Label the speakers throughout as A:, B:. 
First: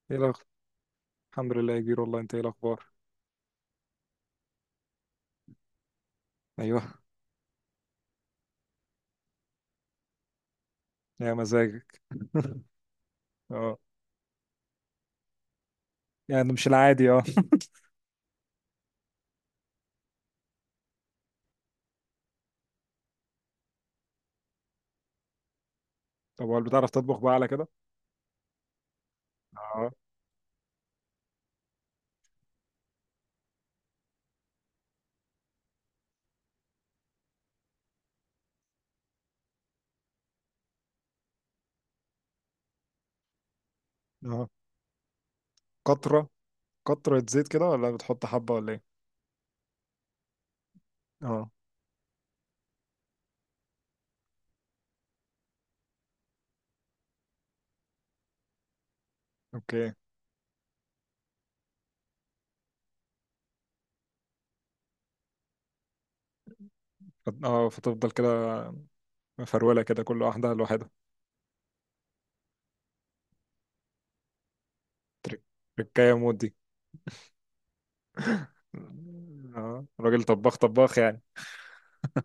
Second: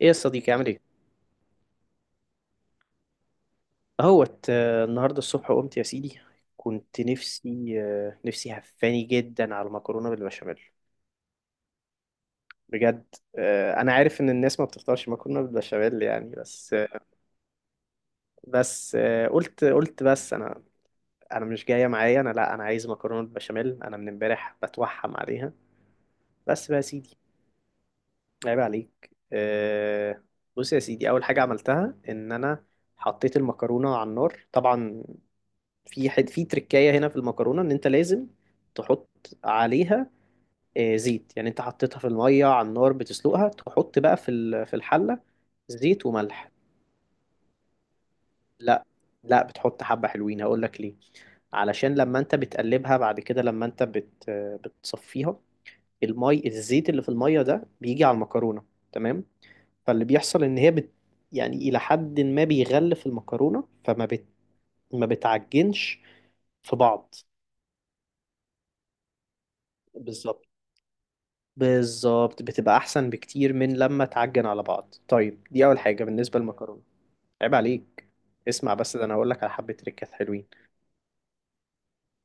A: ايه يا
B: ايه الاخبار؟
A: صديقي، عامل ايه؟
B: الحمد لله يا كبير، والله انت ايه الاخبار؟
A: اهوت النهارده الصبح قمت يا سيدي.
B: ايوه.
A: كنت نفسي هفاني جدا على المكرونه بالبشاميل،
B: يا مزاجك.
A: بجد.
B: اه،
A: انا عارف ان الناس ما بتفطرش مكرونه بالبشاميل يعني،
B: يعني مش
A: بس
B: العادي اه.
A: بس قلت بس انا، انا مش جايه معايا، انا لا، انا عايز مكرونه بالبشاميل، انا من امبارح بتوحم عليها.
B: طب هل
A: بس بقى يا
B: بتعرف تطبخ
A: سيدي،
B: بقى على كده؟
A: عيب عليك
B: اه.
A: بص يا سيدي. اول حاجه عملتها ان انا حطيت المكرونه على النار طبعا. في حد في تركاية هنا في المكرونة ان انت لازم تحط عليها زيت، يعني انت حطيتها في المية على النار بتسلقها، تحط بقى في
B: اه.
A: في الحلة زيت
B: قطره،
A: وملح.
B: قطره زيت كده ولا بتحط حبه ولا ايه؟
A: لا لا، بتحط حبة حلوين، هقول لك ليه،
B: اه.
A: علشان لما انت بتقلبها بعد كده لما انت بت بتصفيها، المي الزيت اللي في المية ده بيجي على المكرونة، تمام؟
B: اوكي.
A: فاللي بيحصل ان هي يعني الى حد ما بيغلف المكرونة، فما ما بتعجنش في بعض.
B: فتفضل كده، مفروله كده، كل
A: بالظبط،
B: واحده لوحدها.
A: بالظبط، بتبقى احسن بكتير من لما تعجن على بعض.
B: تريك.
A: طيب دي اول حاجه
B: تركايه مود
A: بالنسبه
B: دي.
A: للمكرونه. عيب عليك، اسمع بس ده انا هقول لك على حبه
B: اه،
A: تريكات
B: راجل
A: حلوين.
B: طباخ طباخ يعني.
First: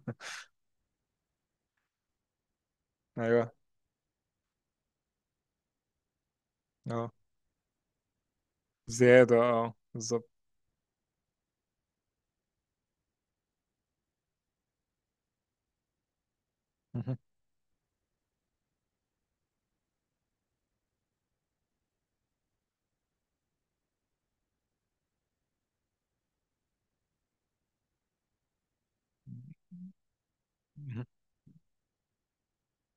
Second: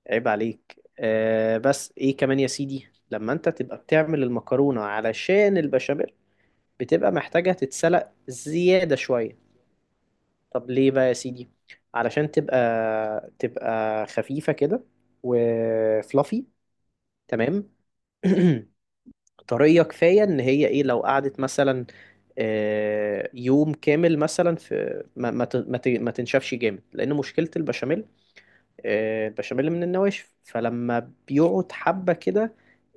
A: عيب عليك آه، بس ايه كمان يا سيدي، لما انت
B: ايوه.
A: تبقى بتعمل المكرونه علشان البشاميل
B: اه،
A: بتبقى محتاجه تتسلق زياده شويه.
B: زياده اه بالظبط.
A: طب ليه بقى يا سيدي؟ علشان تبقى، تبقى خفيفه كده وفلافي،
B: مهم.
A: تمام؟ طرية كفاية ان هي ايه، لو قعدت مثلا يوم كامل مثلا في ما تنشفش جامد، لان مشكلة البشاميل البشاميل من النواشف،
B: مهم.
A: فلما بيقعد حبة كده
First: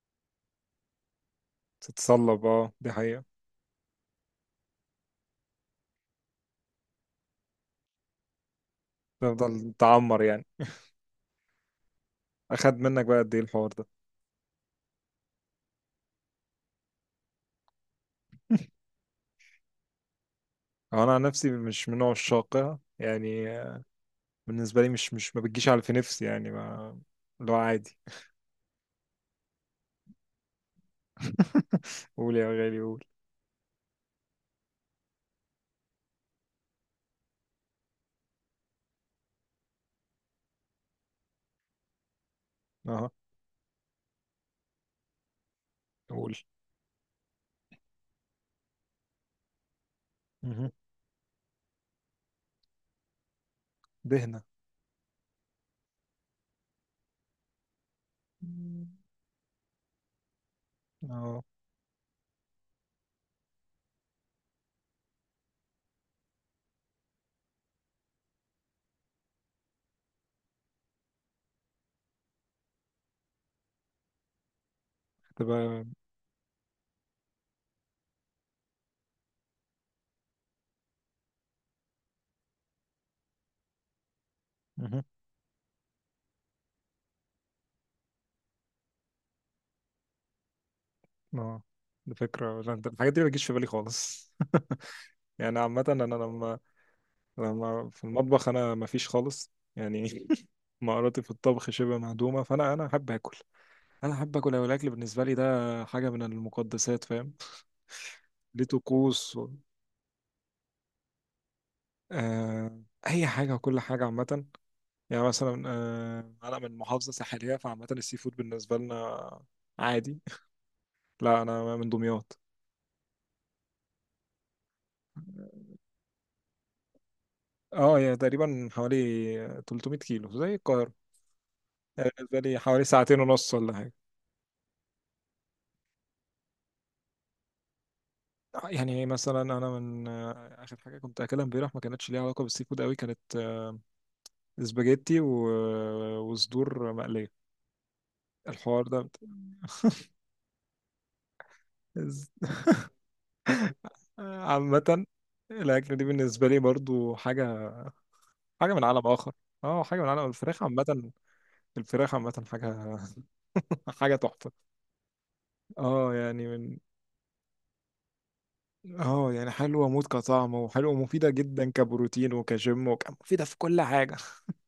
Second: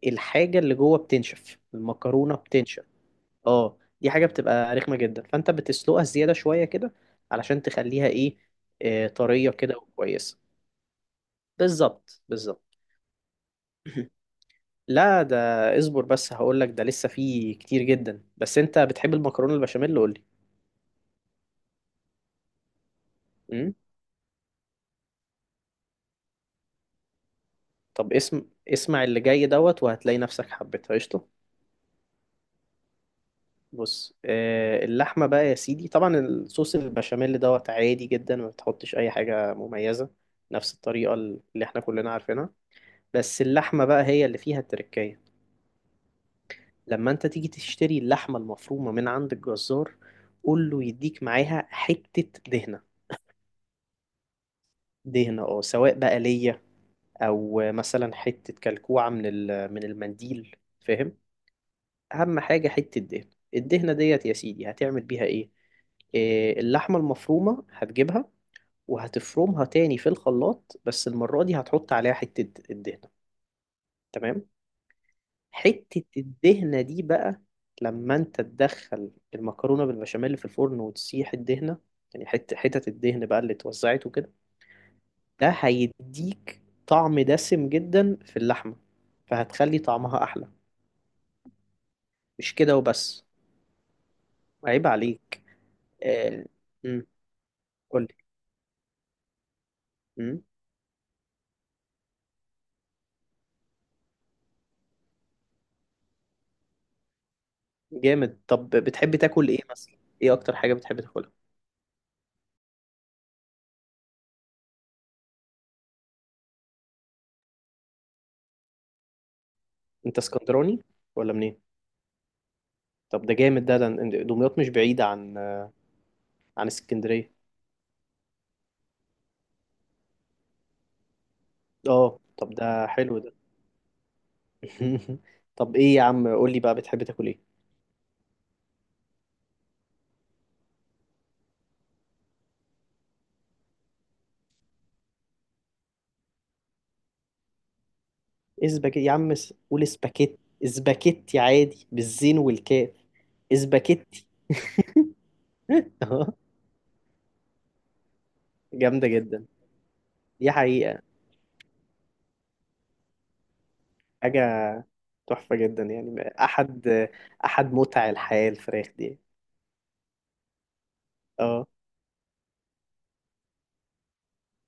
A: الحاجة اللي جوه بتنشف، المكرونة
B: تتصلب، اه
A: بتنشف،
B: دي حقيقه.
A: اه دي حاجة بتبقى رخمة جدا. فانت بتسلقها زيادة شوية كده علشان تخليها ايه، طرية
B: تفضل
A: كده
B: تعمر
A: وكويسة.
B: يعني.
A: بالظبط، بالظبط.
B: اخد منك بقى قد ايه الحوار ده؟
A: لا ده، اصبر بس هقول لك، ده لسه فيه كتير جدا. بس انت بتحب المكرونه البشاميل؟ قول لي.
B: انا عن نفسي مش من نوع الشاقة يعني.
A: امم
B: بالنسبة لي مش ما بتجيش على في نفسي يعني ما، اللي هو عادي.
A: طب اسمع اللي جاي دوت وهتلاقي نفسك حبيتها، قشطه.
B: قول يا غالي قول.
A: بص آه، اللحمه بقى يا سيدي، طبعا الصوص البشاميل دوت عادي جدا، ما بتحطش اي حاجه مميزه، نفس الطريقه اللي احنا كلنا عارفينها.
B: اه،
A: بس اللحمه بقى هي اللي فيها التركية.
B: قول.
A: لما انت تيجي تشتري اللحمه المفرومه من عند الجزار،
B: مه.
A: قول له يديك معاها حته دهنه.
B: دهنة.
A: دهنة اه، سواء بقى ليا او مثلا حته
B: مم.
A: كلكوعه من من المنديل، فاهم؟
B: اه،
A: اهم حاجه حته الدهن. الدهنه ديت يا سيدي هتعمل بيها ايه، اللحمه المفرومه هتجيبها وهتفرمها تاني في الخلاط، بس المره دي هتحط عليها حته الدهنه، تمام؟
B: تبقى.
A: حته الدهنه دي بقى لما انت تدخل المكرونه بالبشاميل اللي في الفرن وتسيح الدهنه، يعني حتت الدهن بقى اللي اتوزعت وكده،
B: مه.
A: ده هيديك طعم دسم جدا في اللحمه فهتخلي طعمها احلى.
B: اه، دي
A: مش
B: فكرة. لا،
A: كده
B: ده الحاجات دي
A: وبس،
B: ما بتجيش في بالي خالص.
A: عيب عليك.
B: يعني عامة انا
A: آه.
B: لما
A: امم
B: لما
A: قول
B: في
A: لي.
B: المطبخ انا ما فيش خالص يعني.
A: امم
B: مهاراتي في الطبخ شبه مهدومة، فانا احب اكل، انا احب اكل أوي، الاكل بالنسبة لي ده حاجة من المقدسات، فاهم؟
A: جامد.
B: ليه
A: طب بتحب
B: طقوس.
A: تاكل ايه مثلا؟ ايه اكتر حاجه بتحب تاكلها؟
B: آه، اي حاجه وكل حاجه عامه. يعني مثلا انا من محافظه ساحليه، فعامه السي فود بالنسبه لنا عادي.
A: انت اسكندراني ولا
B: لا،
A: منين؟
B: انا من دمياط.
A: طب ده جامد ده، ده دمياط مش بعيده عن، عن اسكندريه.
B: اه يعني تقريبا حوالي 300 كيلو زي القاهره.
A: اه
B: يعني بالنسبه
A: طب
B: لي حوالي
A: ده حلو
B: ساعتين
A: ده.
B: ونص ولا حاجه.
A: طب ايه يا عم، قول لي بقى، بتحب تاكل ايه؟
B: يعني مثلا انا من، اخر حاجه كنت اكلها امبارح ما كانتش ليها علاقه بالسي فود قوي، كانت سباجيتي و... وصدور مقليه، الحوار
A: اسباجيتي
B: ده.
A: يا عم، قول اسباجيتي، اسباجيتي، عادي بالزين والكاف، اسباجيتي.
B: عامه الاكله دي بالنسبه لي برضو حاجه، حاجه من عالم
A: جامده
B: اخر.
A: جدا.
B: اه، حاجه من عالم
A: دي
B: الفراخ
A: حقيقه.
B: عامه. الفراخ عامه حاجه. حاجه تحفه.
A: حاجه تحفة جدا،
B: اه
A: يعني
B: يعني من،
A: أحد، أحد متع الحياة الفراخ دي.
B: اه يعني حلوه موت كطعم، وحلوه ومفيده
A: اه
B: جدا كبروتين وكجيم وك... مفيده في كل حاجه.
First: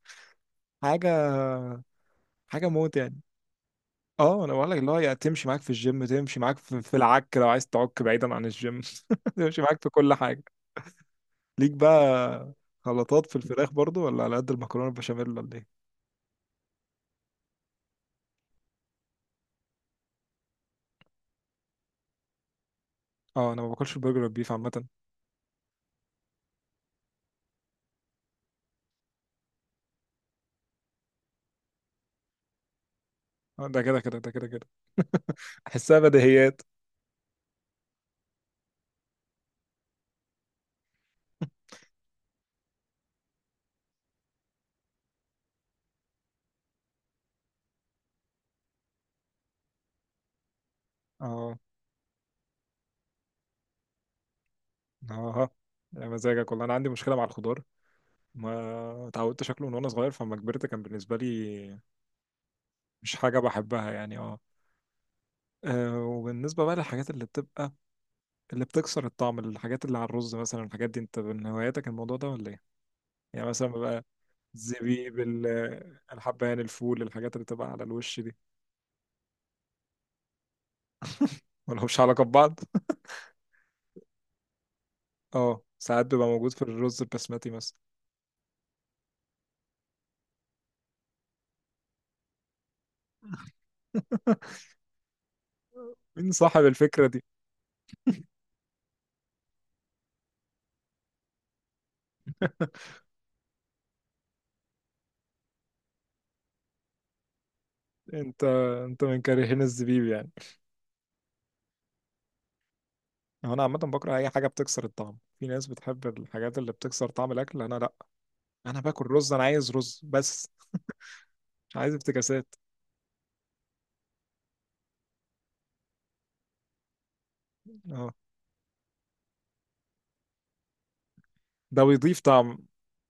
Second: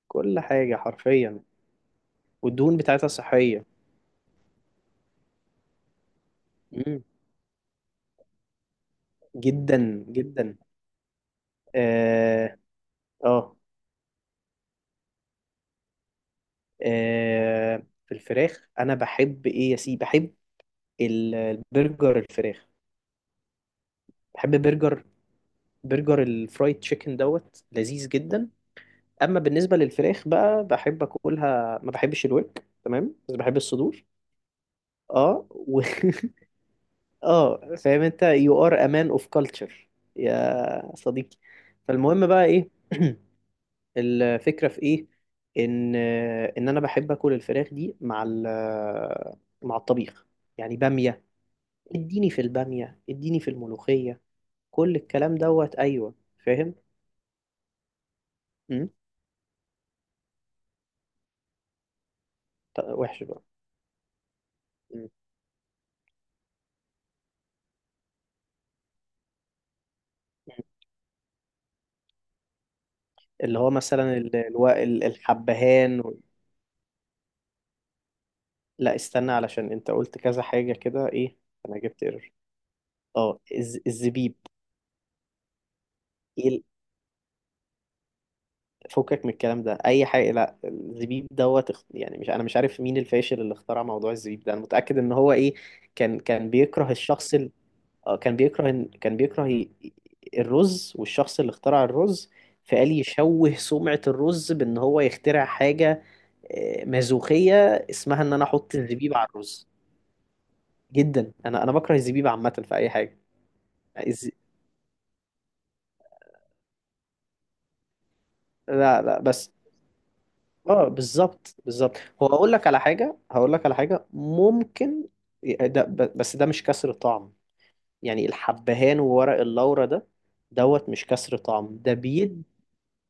A: كل حاجة
B: حاجه.
A: حرفيا.
B: حاجه
A: والدهون
B: موت
A: بتاعتها
B: يعني.
A: صحية.
B: اه انا بقول لك اللي هو يعني تمشي معاك في الجيم، تمشي معاك في
A: مم.
B: العك، لو عايز تعك بعيدا عن الجيم تمشي معاك في
A: جدا
B: كل حاجه.
A: جدا.
B: ليك بقى
A: اه
B: خلطات في
A: اه
B: الفراخ برضو ولا على قد المكرونه البشاميل ولا ايه؟
A: آه، في الفراخ أنا بحب إيه يا سيدي، بحب البرجر الفراخ،
B: اه انا ما باكلش البرجر والبيف
A: بحب
B: عامه.
A: برجر، برجر الفرايد تشيكن دوت لذيذ جدا. أما بالنسبة للفراخ بقى بحب أكلها، ما بحبش الورك تمام، بس بحب
B: ده كده
A: الصدور.
B: كده ده كده كده.
A: اه و...
B: احسها بديهيات.
A: اه فاهم انت، you are a man of culture يا صديقي. فالمهم بقى ايه، الفكرة في ايه؟ ان، ان انا بحب اكل الفراخ دي مع مع الطبيخ، يعني بامية،
B: اه.
A: اديني في البامية، اديني في الملوخية، كل الكلام
B: اه،
A: دوت.
B: يا
A: ايوه
B: مزاجك والله. انا
A: فاهم.
B: عندي مشكله مع الخضار،
A: امم
B: ما اتعودت شكله من وانا صغير، فلما كبرت كان بالنسبه لي مش
A: وحش
B: حاجه
A: بقى.
B: بحبها يعني اه.
A: مم.
B: وبالنسبه بقى للحاجات اللي بتبقى، اللي بتكسر الطعم، الحاجات اللي على الرز مثلا، الحاجات دي انت من هواياتك الموضوع ده ولا ايه؟ يعني
A: اللي
B: مثلا
A: هو
B: بقى
A: مثلا
B: الزبيب،
A: الحبهان
B: الحبهان، الفول، الحاجات اللي بتبقى على الوش دي
A: لا استنى، علشان انت قلت كذا حاجة كده، ايه؟ انا
B: ولا مش
A: جبت
B: علاقه
A: ايرور.
B: ببعض؟
A: اه الزبيب،
B: اه ساعات بيبقى موجود في الرز البسمتي مثلا.
A: فكك من الكلام ده اي حاجه. لا الزبيب دوت يعني مش، انا مش عارف مين الفاشل اللي اخترع موضوع الزبيب ده، انا متاكد ان هو ايه، كان
B: مين
A: كان
B: صاحب
A: بيكره
B: الفكره دي؟
A: الشخص كان بيكره كان بيكره الرز والشخص اللي اخترع الرز، فقال يشوه سمعه الرز بان هو يخترع حاجه مازوخيه اسمها ان انا
B: انت
A: احط
B: انت
A: الزبيب
B: من
A: على
B: كارهين
A: الرز.
B: الزبيب يعني؟
A: جدا، انا انا بكره الزبيب عامه في اي حاجه.
B: هو انا عامه بكره
A: الز...
B: اي حاجه بتكسر الطعم. في ناس بتحب الحاجات اللي بتكسر طعم الاكل، انا لا. انا
A: لا
B: باكل
A: لا،
B: رز، انا
A: بس
B: عايز رز بس،
A: اه بالظبط
B: مش عايز
A: بالظبط. هو اقول
B: افتكاسات.
A: لك على حاجه، هقول لك على حاجه ممكن، بس ده مش كسر طعم،
B: اه،
A: يعني الحبهان وورق اللورا ده دوت مش كسر طعم،
B: ده
A: ده
B: بيضيف
A: بيد.
B: طعم.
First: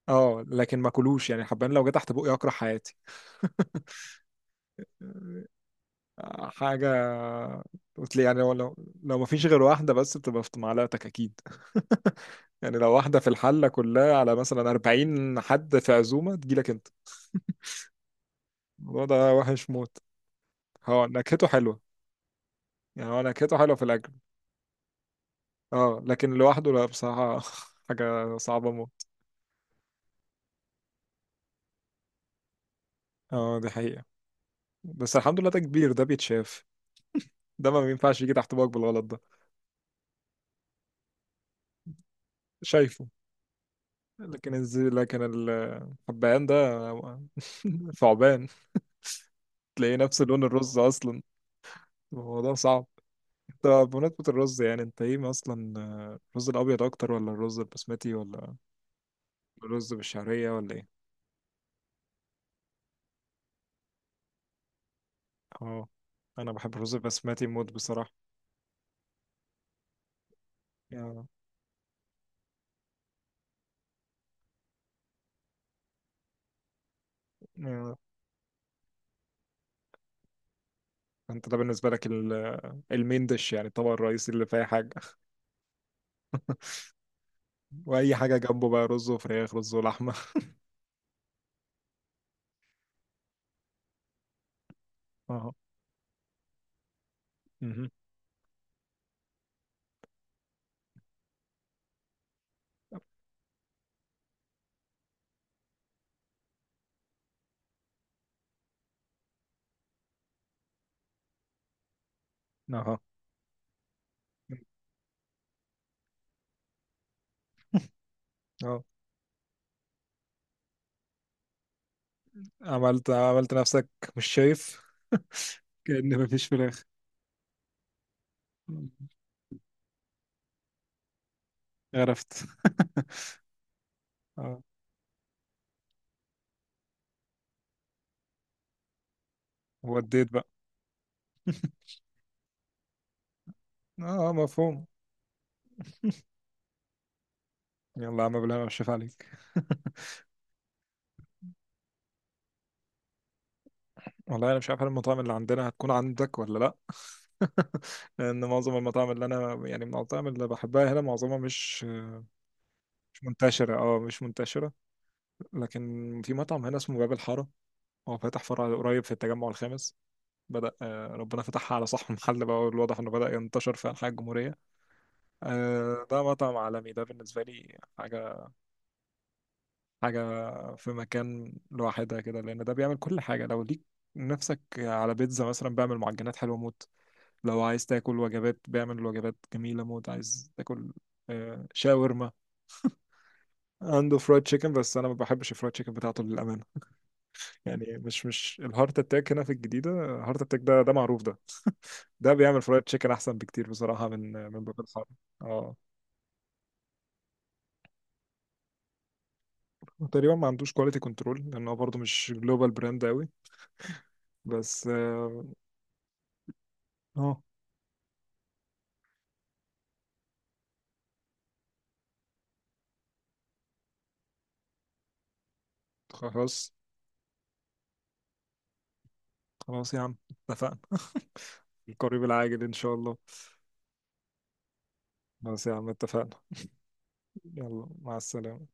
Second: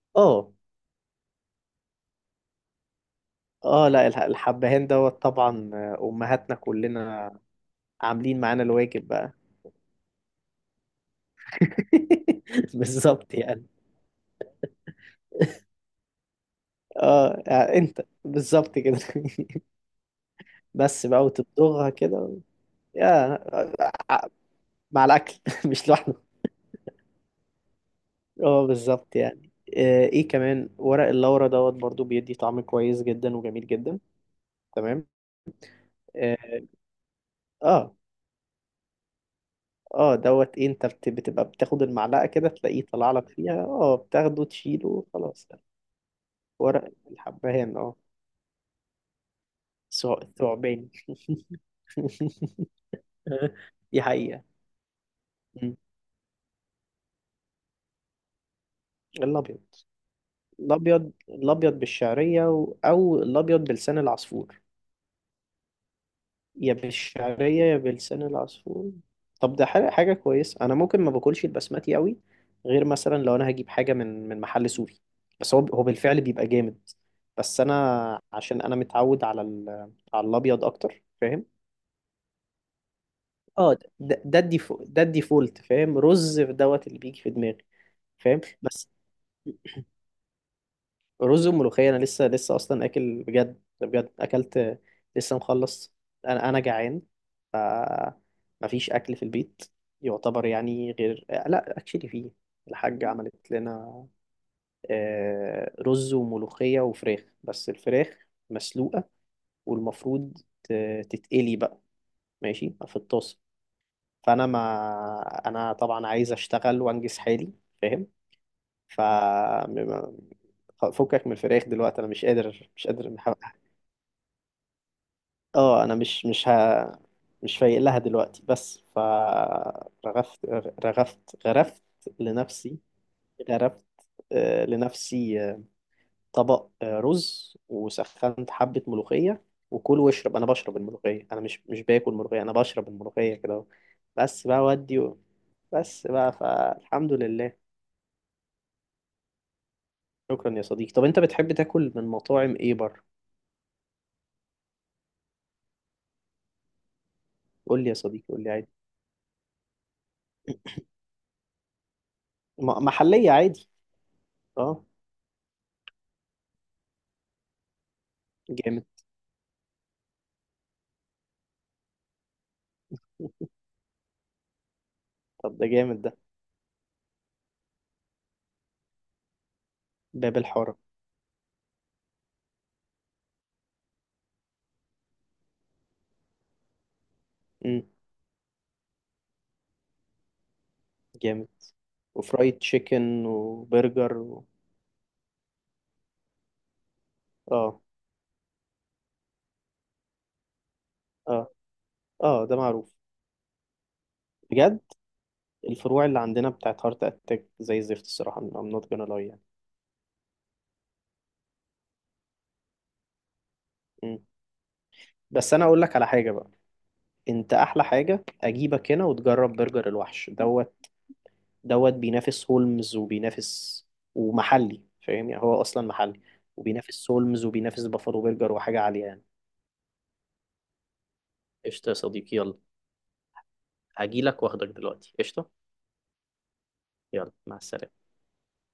B: اه
A: اه
B: لكن ما كلوش يعني، حبان لو جه تحت بقي اكره حياتي.
A: اه لا الحبهان دوت طبعا امهاتنا
B: حاجه.
A: كلنا
B: قلت لي
A: عاملين
B: يعني هو
A: معانا
B: لو،
A: الواجب
B: لو ما
A: بقى.
B: فيش غير واحده بس بتبقى في معلقتك اكيد. يعني لو واحده في
A: بالظبط يعني.
B: الحله كلها على مثلا 40 حد في عزومه تجيلك انت.
A: اه آه، انت بالظبط كده.
B: الموضوع ده وحش موت. هو
A: بس بقى
B: نكهته حلوه،
A: وتبدغها كده،
B: يعني هو
A: يا
B: نكهته حلوه في الاكل.
A: آه، مع الاكل. مش
B: اه
A: لوحده.
B: لكن لوحده لا بصراحة. حاجة
A: اه
B: صعبة موت.
A: بالظبط يعني. ايه كمان ورق اللورا دوت برضو بيدي طعم كويس جدا
B: اه
A: وجميل
B: دي
A: جدا.
B: حقيقة.
A: تمام.
B: بس الحمد لله ده كبير، ده
A: اه
B: بيتشاف. ده ما
A: اه
B: بينفعش يجي تحت باك بالغلط ده.
A: دوت إيه، انت بتبقى بتاخد المعلقة كده تلاقيه
B: شايفه.
A: طلع لك فيها، اه بتاخده
B: لكن الزي،
A: تشيله،
B: لكن
A: خلاص.
B: الحبهان ده
A: ورق الحبهان اه،
B: ثعبان. تلاقيه نفس لون الرز
A: ثعبان.
B: اصلا. الموضوع صعب. انت
A: دي
B: بمناسبة
A: حقيقة.
B: الرز يعني انت ايه اصلا؟
A: مم.
B: الرز الابيض اكتر ولا الرز البسمتي ولا
A: الأبيض،
B: الرز بالشعرية ولا ايه؟
A: الأبيض، الأبيض بالشعرية أو الأبيض بلسان العصفور.
B: اه، انا
A: يا
B: بحب الرز البسمتي
A: بالشعرية
B: موت
A: يا
B: بصراحة.
A: بلسان العصفور. طب ده حاجة، حاجة كويسة. أنا ممكن ما
B: يا-.
A: باكلش البسمتي قوي غير مثلا لو أنا هجيب حاجة من، من محل سوري، بس هو، هو بالفعل بيبقى جامد. بس
B: يا-.
A: أنا عشان أنا متعود على على الأبيض أكتر، فاهم؟
B: انت ده بالنسبة لك، المين ديش، يعني
A: اه
B: الطبق
A: ده،
B: الرئيسي اللي فيه حاجة
A: ده الديفولت فاهم. رز في دوت اللي بيجي في دماغي.
B: واي حاجه
A: فاهم؟
B: جنبه بقى،
A: بس
B: رز وفراخ، رز ولحمه.
A: رز وملوخية أنا لسه، لسه أصلا أكل، بجد بجد أكلت لسه
B: اهو.
A: مخلص. أنا أنا جعان، ف
B: مهم.
A: مفيش أكل في البيت يعتبر، يعني غير لا أكشلي فيه الحاجة عملت لنا رز وملوخية وفراخ، بس الفراخ مسلوقة والمفروض تتقلي بقى، ماشي في
B: اهو.
A: الطاسة. فأنا، ما أنا طبعا عايز أشتغل وأنجز حالي، فاهم؟
B: اهو.
A: ف م- فكك من الفراخ دلوقتي، انا مش قادر، مش قادر.
B: عملت نفسك مش شايف،
A: اه انا
B: كأن
A: مش،
B: مفيش
A: مش
B: فراخ.
A: ها مش فايق لها دلوقتي، بس
B: مم.
A: فرغفت، رغفت، غرفت
B: عرفت.
A: لنفسي، غرفت
B: اه،
A: لنفسي طبق رز، وسخنت حبة ملوخية، وكل
B: وديت
A: واشرب.
B: بقى.
A: انا بشرب الملوخية، انا مش، مش باكل ملوخية، انا بشرب الملوخية كده.
B: اه،
A: بس بقى
B: مفهوم.
A: ودي، بس بقى فالحمد لله.
B: يلا يا عم بالله، انا مش شايف عليك.
A: شكرا يا صديقي. طب انت بتحب تاكل من مطاعم ايه بره؟
B: والله انا مش عارف هل المطاعم اللي عندنا هتكون عندك ولا لا.
A: قول لي يا صديقي، قول
B: لان
A: لي عادي،
B: معظم المطاعم اللي انا يعني المطاعم اللي بحبها هنا معظمها مش مش
A: محلية عادي.
B: منتشره، اه مش منتشره.
A: اه
B: لكن في مطعم هنا اسمه باب الحاره، هو فاتح فرع
A: جامد.
B: قريب في التجمع الخامس. بدأ، ربنا فتحها على صاحب المحل بقى، والواضح انه بدأ ينتشر في أنحاء الجمهورية.
A: طب ده جامد ده،
B: ده مطعم عالمي، ده بالنسبة لي حاجة، حاجة
A: باب الحارة.
B: في مكان لوحدها كده، لأن ده بيعمل كل حاجة. لو ليك نفسك على بيتزا مثلا بيعمل معجنات حلوة موت، لو
A: امم
B: عايز تاكل وجبات بيعمل وجبات جميلة موت، عايز تاكل
A: جامد.
B: شاورما.
A: وفرايد تشيكن وبرجر
B: عنده فرايد
A: و...
B: تشيكن بس انا ما بحبش الفرايد تشيكن بتاعته للامانه.
A: اه
B: يعني مش الهارت اتاك هنا في الجديده، هارت اتاك ده ده معروف ده.
A: اه
B: ده
A: اه ده
B: بيعمل فرايد
A: معروف،
B: تشيكن احسن بكتير بصراحه من
A: بجد.
B: باب الحاره. اه،
A: الفروع اللي عندنا بتاعت هارت اتاك زي الزفت الصراحه، I'm not gonna lie يعني.
B: تقريبا ما عندوش كواليتي كنترول لانه برضه مش جلوبال براند قوي.
A: مم.
B: بس اه.
A: بس انا اقول لك على حاجه بقى،
B: آه،
A: انت احلى حاجه اجيبك هنا وتجرب برجر الوحش دوت، دوت بينافس هولمز وبينافس، ومحلي فاهم، يعني هو اصلا محلي،
B: خلاص.
A: وبينافس هولمز وبينافس بافالو برجر وحاجه عاليه يعني.
B: خلاص يا عم، اتفقنا.
A: قشطه يا
B: القريب
A: صديقي، يلا
B: العاجل ان شاء الله.
A: هجيلك واخدك دلوقتي، قشطه،
B: خلاص يا عم اتفقنا.
A: يلا مع
B: يلا
A: السلامه.
B: مع السلامه.